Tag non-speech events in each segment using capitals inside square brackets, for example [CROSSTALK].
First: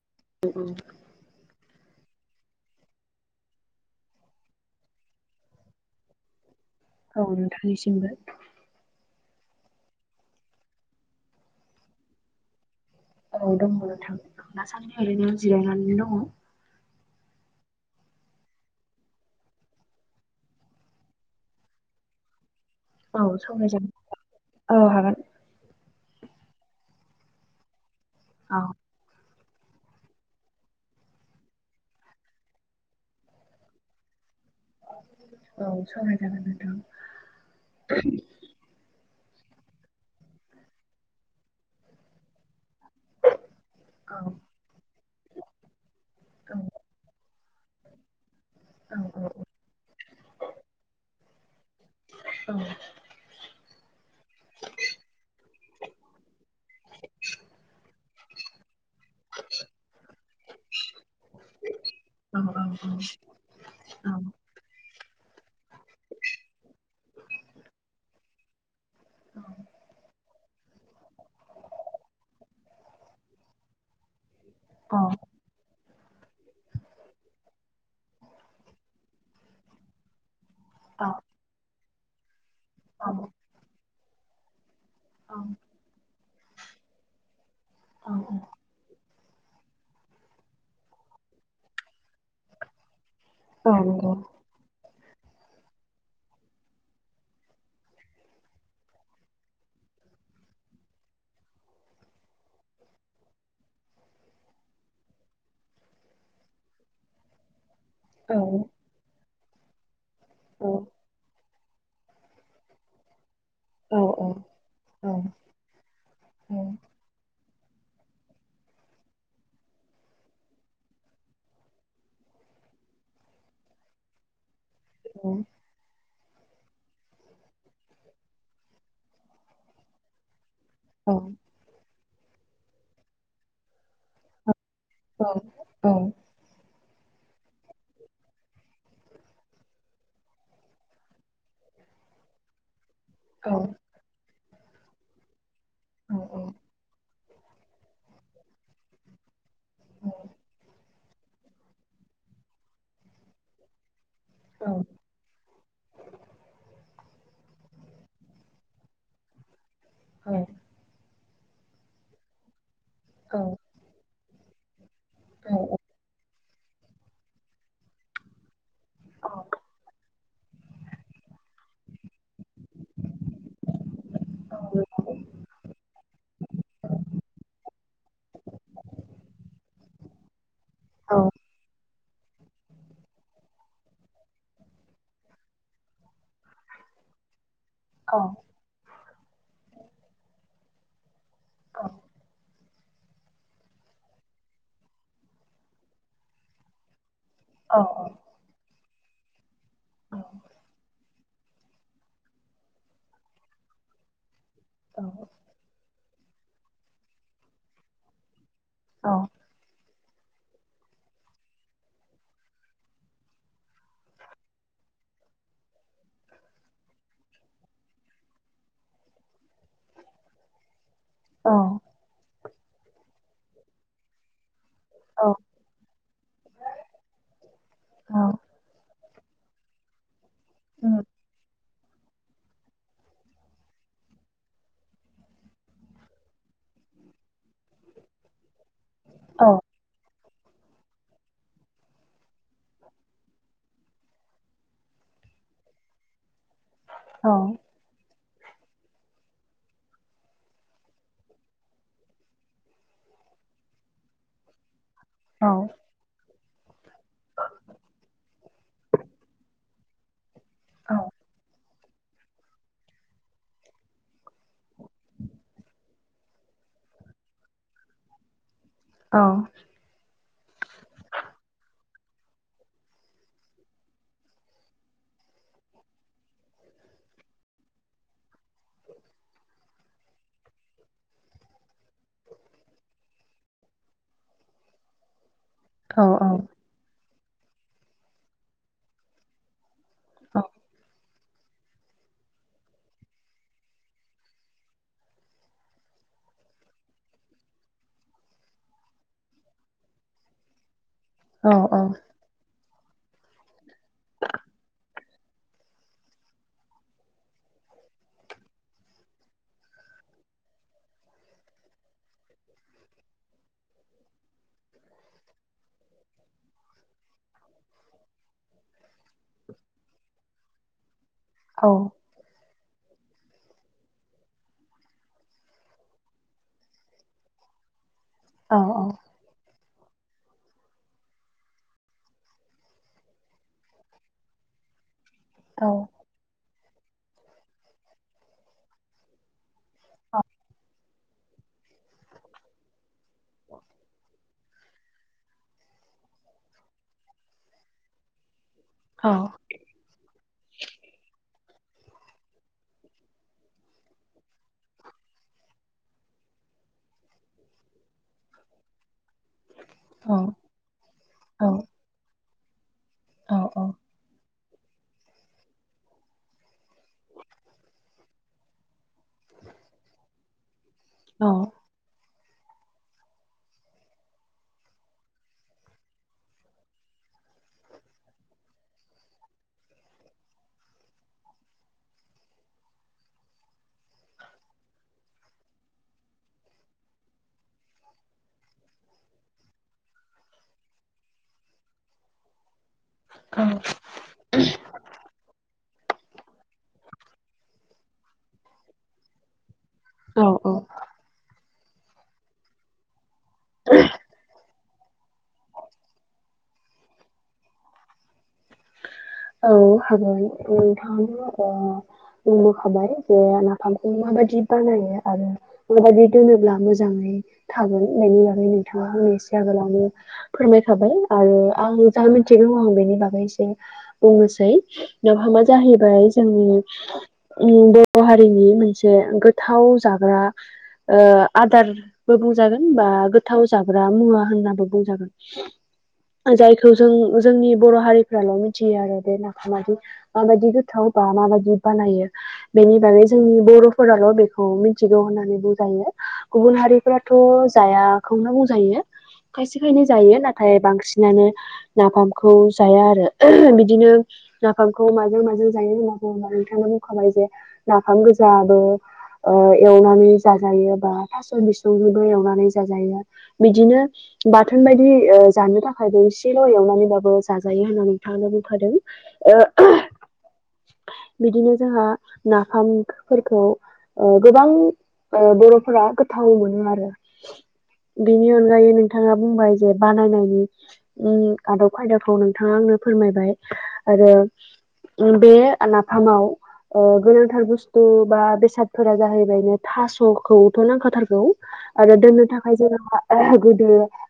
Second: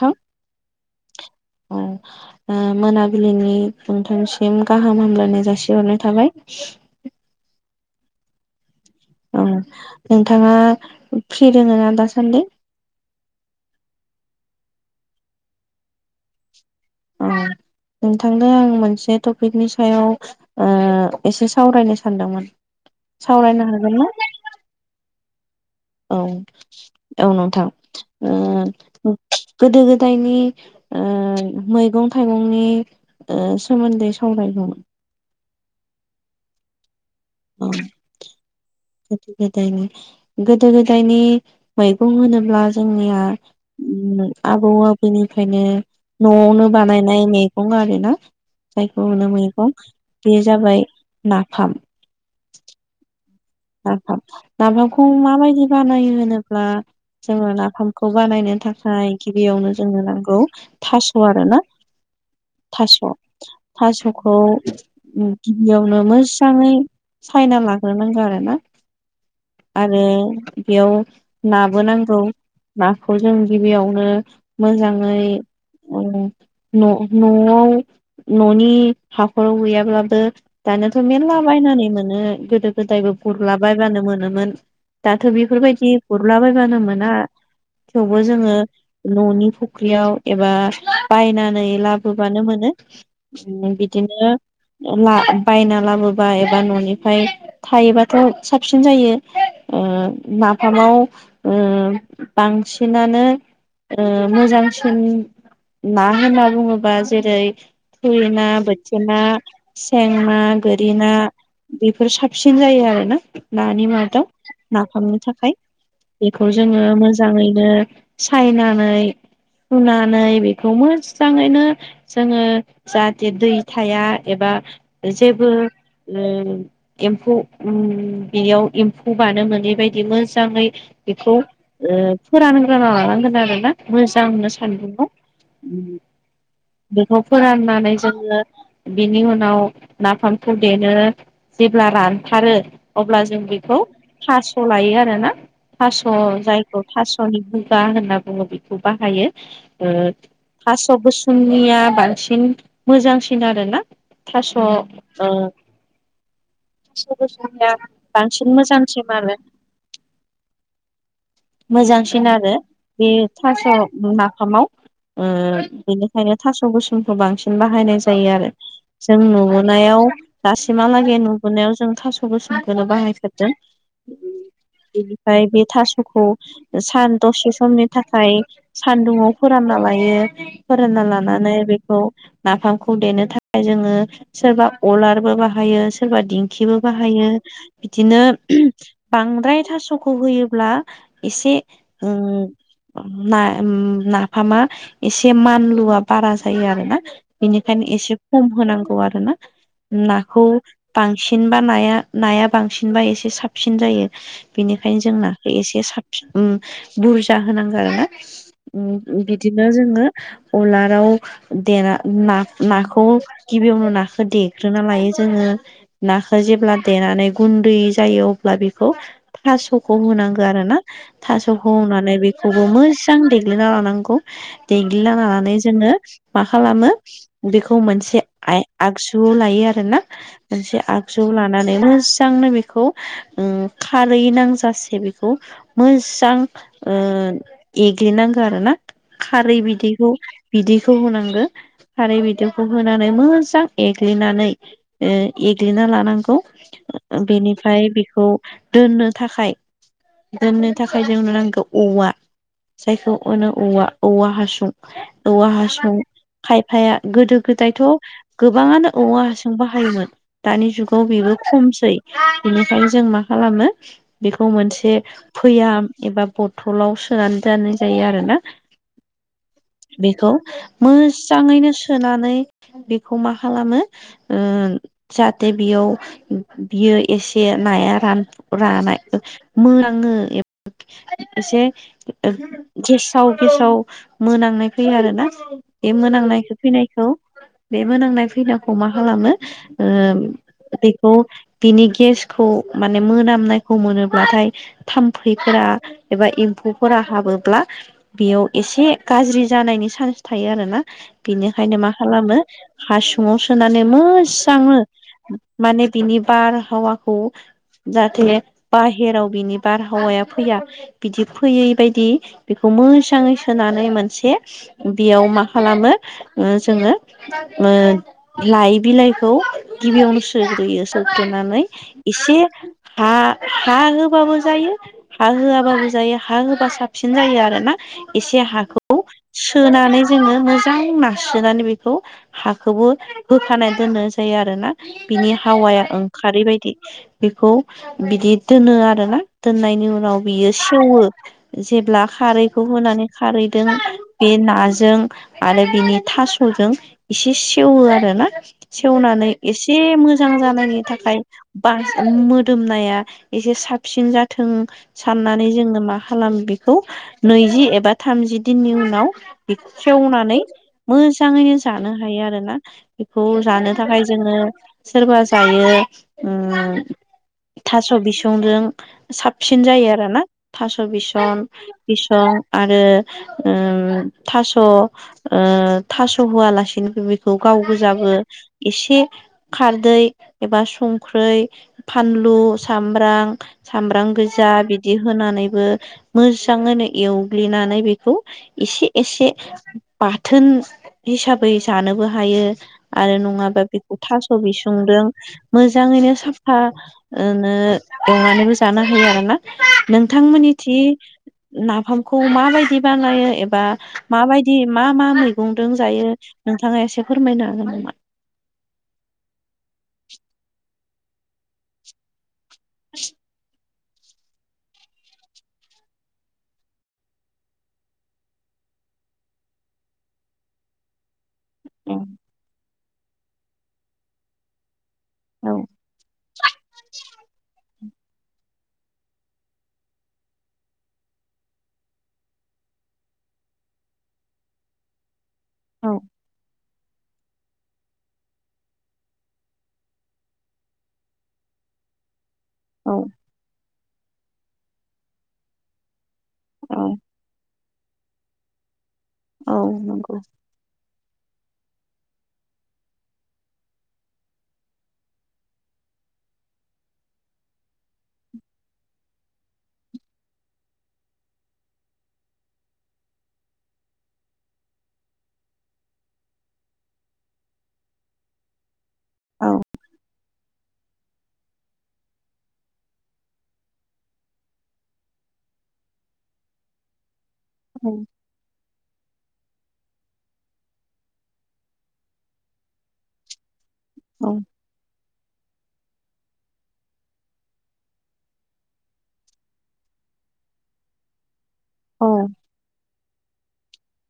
थां [INAUDIBLE] औ ओ मोनाबिलिनि नोंथांसिम गाहाम हामलायनाय जासिहरनाय थाबाय। औ नोंथांनिसिमबो। ओं नोंथाङा फ्रि दंओ ना दासान्दि? औ दङ नोंथां दासान्दि ओरैनो जिरायनानै दङ। औ नोंथांनो आं मोनसे टपिकनि सायाव ओ एसे सावरायनो सानदोंमोन। औ सावरायनो हागोन ना सावरायजागोन, औ हागोन औ औ नोंथां औ ओ गोदो गोदायनि ओ मैगं थाइगंनि ओ सोमोन्दै सावरायगौमोन। औ सावरायजागोन औ नोंथां। गोदो गोदायनि, गोदो गोदायनि मैगं होनोब्ला जोंनिया औ ओम आबौ आबैनिफ्रायनो औ न'आवनो बानायनाय मैगं गं आरोना औ जायखौ नो मैगं बे जाबाय नाफाम [INAUDIBLE] नाफाम नाफामखौ माबायदि बानायो होनो ब्ला जोङो नाफामखौ बानायनो थाखाय गिबियावनो जोंनो नांगौ थास' आरो ना औ औ औ नंगौ थास' औ औ थास'खौ गिबियावनो मोजाङै सायना लाग्रोनांगौ आरो ना। औ आरो बेयाव नाबो नांगौ नाखौ जों गिबियावनो औ मोजाङै न न'आव न'नि हाखराव गैयाब्लाबो दानखथ' औ मेरला बायनानै मोनो गोदो औ औ गोदायबो गुरलाबायबानो मोनोमोन। दाथ' बेफोरबायदि गुरलाबायबानो मोना थेवबो जोङो न'नि फुख्रियाव एबा बायनानै लाबोबानो मोनो। औ बिदिनो बायना लाबोबा एबा न'निफ्राय थायोबा थ साबसिन जायो ओ नाफामाव ओ बांसिनानो नो ओ मोजांसिन ना होनना बुङोबा जेरै थुरि ना बोथिया ना सें ना गोरि ना बेफोर साबसिन जायो आरोना। नानि मादाव नाफामनो थाखाय बेखौ जोङो मोजाङै नो सायनानै सुनानै बेखौ मोजाङैनो जोङो जाहाथे दै थाया एबा जेबो ओ एम्फौ [UNINTELLIGIBLE] बेयाव एम्फौ बानो मोनैबायायदि मोजाङै बेखौ ओ फोरानग्रोना लानांगोन आरोना मोजांनो सान्दुंआव। बेखौ फोराननानै जोङो बिनि उनाव नाफामखौ देनो जेब्ला [UNINTELLIGIBLE] खारो अब्ला जों बेखौ थास' लायो आरोना थास' जायखौ थास' मुगा होनना बुङो बेखौ बाहायो ओ थास थास' गोसोमनिया बांसिन मोजांसिन आरोना थास' ओ थास' गोसोमनिया बांसिन मोजांसिन आरो औ मोजांसिन आरो बे थास' माफामाव बिनिखायनो थास' गोुसुंखौ बांसिन बाहायनाय जायो आरो जों नुबोनायाव दासिमहालागै नुबोनायाव जों थास' गोस बेखौनो बाहायखारदों बेनिफ्राय बे थास'खौ सान दसे समनि थाखाय सानदुंयाव फोराना लायो बे फोरानना लानानै बेखौ नाफामखौ देनो थाखाय जोङो सोरबा अलारबो बाहायो सोरबा दिंखिबो बाहायो औ बिदिनो बांद्राय थास'खौ होयोब्ला एसे औ उ नाफामा एसे मानलुवा बारा जायो आरो ना औ बेनिखायनो एसे खम होनांगौ आरो ना नाखौ बांसिन बा नाया नाया बांसिनबा एसे साबसिन जायो। औ बेनिखायनो जों नाखौ एसे साबसिन बुरजा होनांगौ आरोना औ बिदिनो जोङो उलाराव देना नाखौ गिबियावनो नाखौ देग्रोना लायो जोङो नाखौ जेब्ला देनानै गुन्दै जायो अब्ला बेखौ थास'खौ होनांगौ आरो ना थास' हनानै बेखौबो मोजां देग्लिना लानांगौ देग्लिना औ लानानै जोङो मा खालामो बेखौ मोनसे औ आ आगजु आगजु लायो आरो ना मोनसे आगजु लानानै मोजांनो बेखौ खारै नांजासे बेखौ मोजां एग्लिनांगौ आरो ना खारै बिदैखौ बिदैखौ होनांगौ खारै बिदैखौ होनानै मोजां एग्लिनानै एग्लिना लानांगौ बेनिफ्राय बेखौ दोननो थाखाय दोननो थाखाय जोंनो नांगौ औवा जायखौ होनो औवा औवा हासुं औ आंहा सं खायफाया गोदो गोदायथ' गोबाङानो औवा हासों बाहायोमोन दानि जुगाव बेबो खमन खमसै बेनिखायनो जों माखालामो बेखौ मोनसे भयाम एबा बथलाव आव सोनानै दोननाय जायो आरोना औ बेखौ मोजाङैनो सोनानै बेखौ मा खालामो जाहाथे बेयाव बियो एसे नाया रान रानाय मोजां ओ एसे गेसाव गेसाव मोनांनाय फैयो आरो ना बे मोनांनाय फैनायखौ बे मोनांनाय फैनायखौ मा खालामो ओ बेखौ बिनि गेसखौ माने मोनामनायखौ मोनोब्लाथाय थाम्फैफोरा एबा एम्फौफोरा हाबोब्ला बेयाव एसे गाज्रि जानायनि चान्स थायो आरोना बिनिखायनो मा खालामो हासुङाव सोनानै मोजाङो माने बिनिबार हावाखौ जाहाथे बाहेराव बिनि बारहावाया फैया बिदि फैयै बायदि बेखौ मोजांयै सोनानै मोनसे बेयाव मा खालामो जोङो लाइ बिलाइ खौ गिबियावनो सोग्रोयो सग्रोनानै एसे हा हा होबाबो जायो हा होआबाबो जायो हा होबा साबसिन जायो आरो ना एसे औ हाखौ सोनानै जोङो मोजां नास्रोनानै बेखौ हाखौबो होखानाय दोननो जायो आरो ना बिनि हावाया ओंखारै बायदि बेखौ बिदि दोनो आरोना दोननायनि उनाव बियो सेवो जेब्ला खारैखौ होनानै खारैजों बे नाजों आरो बेनि थास'जों एसे सेवो आरो ना सेवनानै एसे मोजां जानायनि थाखाय बा मोदोमनाया एसे साबसिन जाथों साननानै जोंनो मा खालाम बेखौ नैजि एबा थामजि दिननि उनाव खेवनानै मोजाङैनो जानो हायो आरोना बेखौ जानो थाखाय जोङो सोरबा जायो थास' बिसंजों साबसिन जायो आरो ना थास' बिसन बिसन आरो थास'होआलासिनोबो बेखौ गाव गोजाबो एसे खारदै एबा संख्रै फानलु सामब्राम सामब्राम गोजा बिदि होनानैबो मोजाङैनो एवग्लिनानै बेखौ एसे एसे बाथोन हिसाबै जानोबो हायो आरो नङाबा बेखौ थास' बिसंदों मोजाङैनो साफा नो एवनानैबो जानो हायो आरो ना नोंथांमोननि औ थिं नाफामखौ माबायदि बानाय एबा माबायदि मा मा मैगंदों जायो नोंथाङा एसे फोरमायनो हागोन नामा औ हागोन नोंथांनो बुंबोखाबाय जे नाफामखौ माबादि बानायो आरो माबादि दोनोब्ला मोजाङै थागोन बेनायनि बागै नोंथांया एसे आगोलावनो फोरमायखाबाय आरो आं औ जा मिथिगौ आं बेनि बागै एसे बुंनोसै नाफामहा औ जाहैबाय जोंनि ओम बर' बर' हारिनि मोनसे गोथाव जाग्रा आदारबो बुंजागोन बा गोथाव जाग्रा मुवा होननाबो बुंजागोन जायखौ जों जोंनि बर' हारिफ्राल' मि थियो आरो बे नाखौ मायदि माबायदि गोथाव बा माबायदि बानायो बेनि औ बागै जोंनि बर'फोराल बेखौ मिथिगौ होननानै बुजायो गुबुन औ हारिफोराथ जायाखौनो बुंजायो औ खायसे खायनै जायो नंगौ नाथाय बांसिन सिनानो नाफामखौ जाया आरो बिदिनो नाफामखौ माजों माजों जायो होना बुङबा नोंथां बुंखाबाय जे नाफाम गोज जादो ओ एवनानै जाजायो बा थास‌ बिसंजोंबो एवनानै जाजायो बिदिनो बाथोन बायदि ओ‌ जानो थाखाय जों इसेल एवनानैब्लााबो जाजायो होननानै जों हानो औ होफादों ओ बिदिनो जोंहा नाफामफोरखौ ओ गोबां ओ बरफोरा गोथाव मोनो आरो औ बेनि अनगायै नोंथाङा बुंबाय जे बानायनायनि उम आदब खायदाखौ नोंथाङा आंनो फोरमायबाय आरो औ उम बे नाफामाव ‌ओ‌गोनांथार बुस्थु बा बेसादफोरा जाहैबायनो थासखौथ नांखाथारगौ आरो दोननो औ थाखाय जोंहा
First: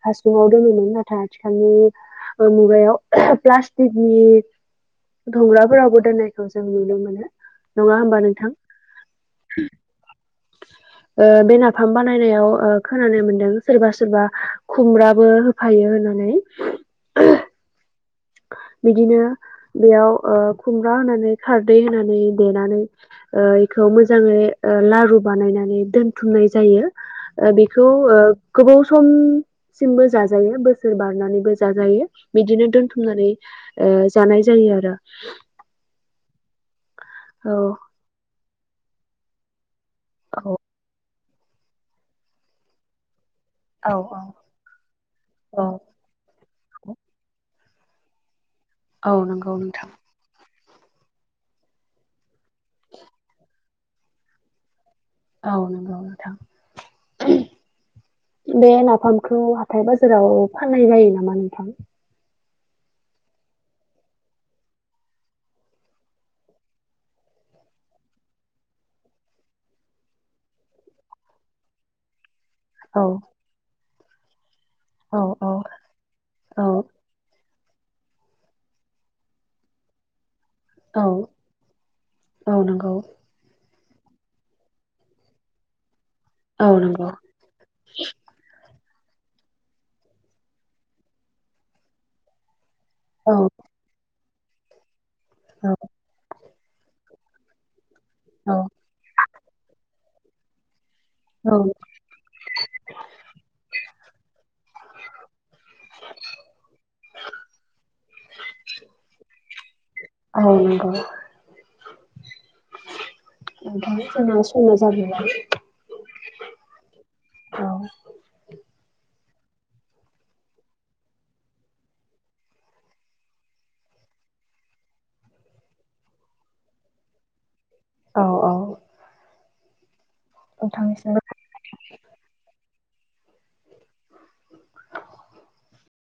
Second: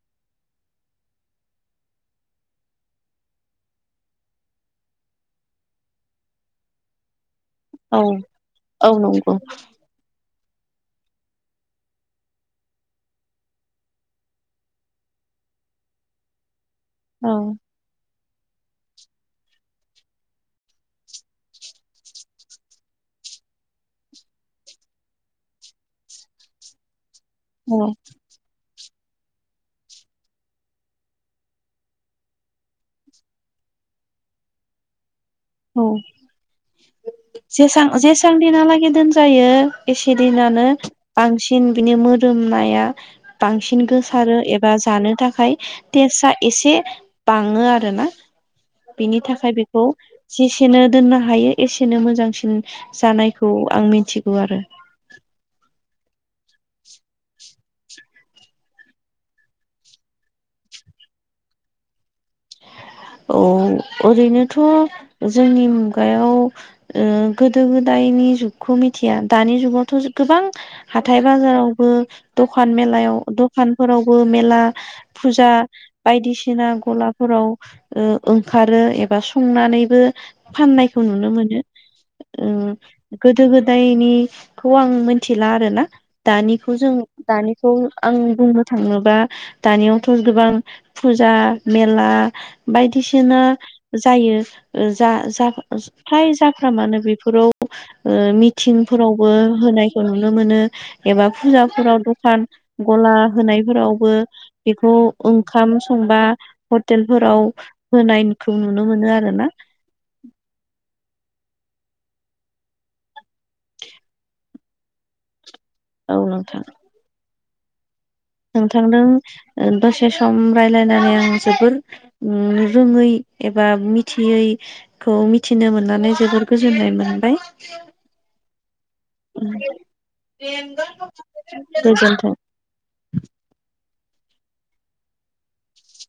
हासुंआव दोनोमोन नाथाय आथिखालनि मुगायाव [UNINTELLIGIBLE] धंग्राफोरावबो दोननायखौ जों नुनो मोनो नङा औ होमबा नोंथां औ नंगौ ओ बे नाफाम बानायनायाव ओ खोनानो मोनदों सोरबा सोरबा खुमब्राबो होफायो [UNINTELLIGIBLE] नानै औ बिदिनो बेयाव ओ खुमब्रा होनानै खारदै होनानै देनानै ओ इखौ मोजाङै ओ लारु बानायनानै दोनथुमनाय जायो। ओ बेखौ औ ओ‌‌ गोबाव थुम सिमबो जाजायो बोसोर बारनानैबो जाजायो बिदिनो दोनथुम नानै ओ जानाय जायो आरो। औ औ। जेसां जेसां दिनालागै दोनजायो एसे औ दिनानो बांसिन बिनि मोदोमनाया बांसिन औ गोसारो एबा जानो थाखाय औ टेस्टआ एसे बाङो आ रोना औ बेनि थाखाय नंगौ बेखौ नोंथां जेसेनो दोननो हायो एसेनो मोजांसिन जानायखौ आं मिथिगौ आरो। औ [UNINTELLIGIBLE] बे नाफामखौ हाथाय बाजाराव फाननाय जायो नामा नोंथां? [UNINTELLIGIBLE] औ ओरैनोथ' जोंनि मुगायाव ओ गोदो गोदाय नि जुगखौ मिथिया दानि जुगावथ' गोबां हाथाय बाजारावबो दखान औ मेलायाव दखानफोरावबो मेला औ फुजा औ औ बायदिसिना गलाब आव ओ ओंखारो एबा संनानैबो फाननायखौ औ नुनो मोनो ओ औ नंगौ गोदो गो दायनिखौ आं मोनथिला आरो ना औ दानिखौ जों नंगौ दानिखौ आं बुंनो थाङो बा दानियावथ' गोबां फुजा मेला औ बायदिसिना जायो ओ जा जा औ फ्राय जा फ्रामानो बेफोराव ओ औ मिथिंफोरावबो होनायखौ नुनो मोनो। एबा औ फुजाफोराव दखान गला होनायफोरावबो बेखौ ओंखाम सं बा हटेलफोराव होनायखौ नुनो मोनो आरोना। औ नंगौ [UNINTELLIGIBLE] संना‌ जाबोबाय औ नोंथां। औ नोंथांदों ओ दसे सम रायलायनानै आं जोबोर ओम रोङै एब बा मिथियैखौ मिथिनो मोननानै जोबोर गोजोननाय मोनबाय। औ औ नोंथांनिसिमबो [UNINTELLIGIBLE] गोजोनथों